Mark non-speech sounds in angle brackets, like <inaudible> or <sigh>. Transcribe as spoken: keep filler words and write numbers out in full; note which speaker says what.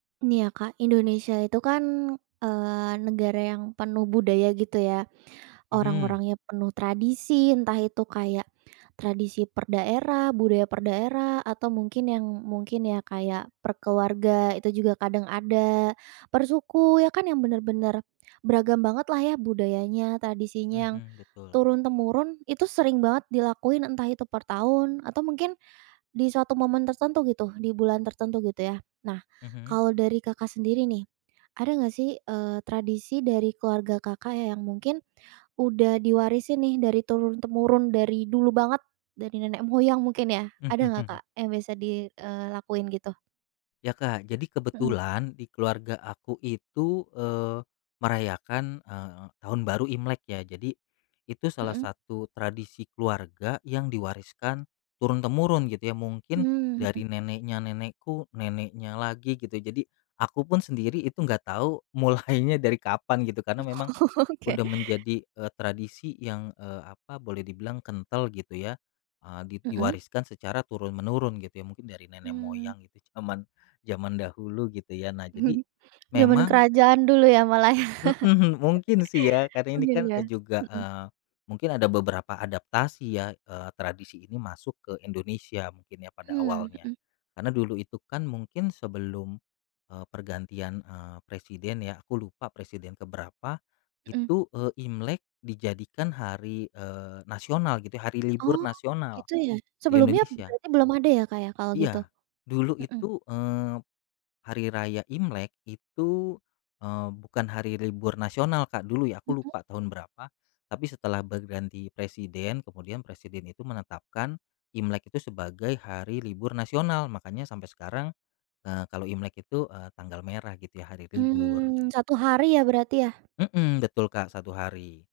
Speaker 1: Ini ya Kak, Indonesia itu kan, eee, negara yang penuh budaya gitu ya.
Speaker 2: Mhm.
Speaker 1: Orang-orangnya penuh tradisi entah itu kayak tradisi per daerah, budaya per daerah, atau mungkin yang mungkin ya kayak per keluarga itu juga kadang ada, per suku ya kan yang benar-benar beragam banget lah ya budayanya, tradisinya yang
Speaker 2: Mhm, betul.
Speaker 1: turun-temurun itu sering banget dilakuin entah itu per tahun atau mungkin di suatu momen tertentu gitu di bulan tertentu gitu ya. Nah,
Speaker 2: Mhm.
Speaker 1: kalau dari Kakak sendiri nih, ada nggak sih, eee, tradisi dari keluarga Kakak ya yang mungkin udah diwarisin nih dari turun-temurun dari dulu banget dari nenek moyang mungkin ya.
Speaker 2: Mhm
Speaker 1: Ada nggak
Speaker 2: mhm.
Speaker 1: Kak yang bisa di eee, ...lakuin gitu?
Speaker 2: Ya, Kak, jadi
Speaker 1: Mhm.
Speaker 2: kebetulan di keluarga aku itu, eee, merayakan, eee, Tahun Baru Imlek ya. Jadi, itu salah
Speaker 1: Mmm.
Speaker 2: satu tradisi keluarga yang diwariskan turun-temurun gitu ya mungkin
Speaker 1: Mmm, mhm.
Speaker 2: dari neneknya nenekku, neneknya lagi gitu jadi aku pun sendiri itu enggak tahu mulainya dari kapan gitu karena memang
Speaker 1: <chuckles> Oke.
Speaker 2: udah menjadi, eee, tradisi yang, eee, apa boleh dibilang kental gitu ya, eee, di
Speaker 1: Mmm.
Speaker 2: diwariskan secara turun menurun gitu ya mungkin dari nenek
Speaker 1: Mmm.
Speaker 2: moyang itu zaman zaman dahulu gitu ya. Nah jadi
Speaker 1: <chuckles> Zaman
Speaker 2: memang
Speaker 1: kerajaan dulu ya malah ya.
Speaker 2: mhm, mungkin sih ya
Speaker 1: <chuckles>
Speaker 2: karena ini
Speaker 1: Mungkin
Speaker 2: kan,
Speaker 1: ya,
Speaker 2: eee, juga,
Speaker 1: mhm.
Speaker 2: eee, mungkin ada beberapa adaptasi ya, eee, tradisi ini masuk ke Indonesia mungkin ya pada
Speaker 1: Hmm,
Speaker 2: awalnya.
Speaker 1: mhm.
Speaker 2: Karena dulu itu kan mungkin sebelum, eee, pergantian, eee, presiden ya aku lupa presiden ke berapa,
Speaker 1: Mmm.
Speaker 2: itu, eee, Imlek dijadikan hari, eee, nasional gitu ya hari libur
Speaker 1: Oh,
Speaker 2: nasional
Speaker 1: gitu ya?
Speaker 2: di
Speaker 1: Sebelumnya
Speaker 2: Indonesia.
Speaker 1: berarti belum ada ya, Kak, ya kalau gitu?
Speaker 2: Iya, dulu
Speaker 1: Mhm.
Speaker 2: itu, eee, Hari Raya Imlek itu, eee, bukan hari libur nasional Kak dulu ya aku
Speaker 1: Mhm.
Speaker 2: lupa tahun berapa tapi setelah berganti presiden kemudian presiden itu menetapkan Imlek itu sebagai hari libur nasional makanya sampai sekarang, eee, kalau Imlek itu, eee, tanggal merah gitu ya hari libur.
Speaker 1: Mmm, satu hari ya berarti ya?
Speaker 2: Mhm, betul Kak satu hari.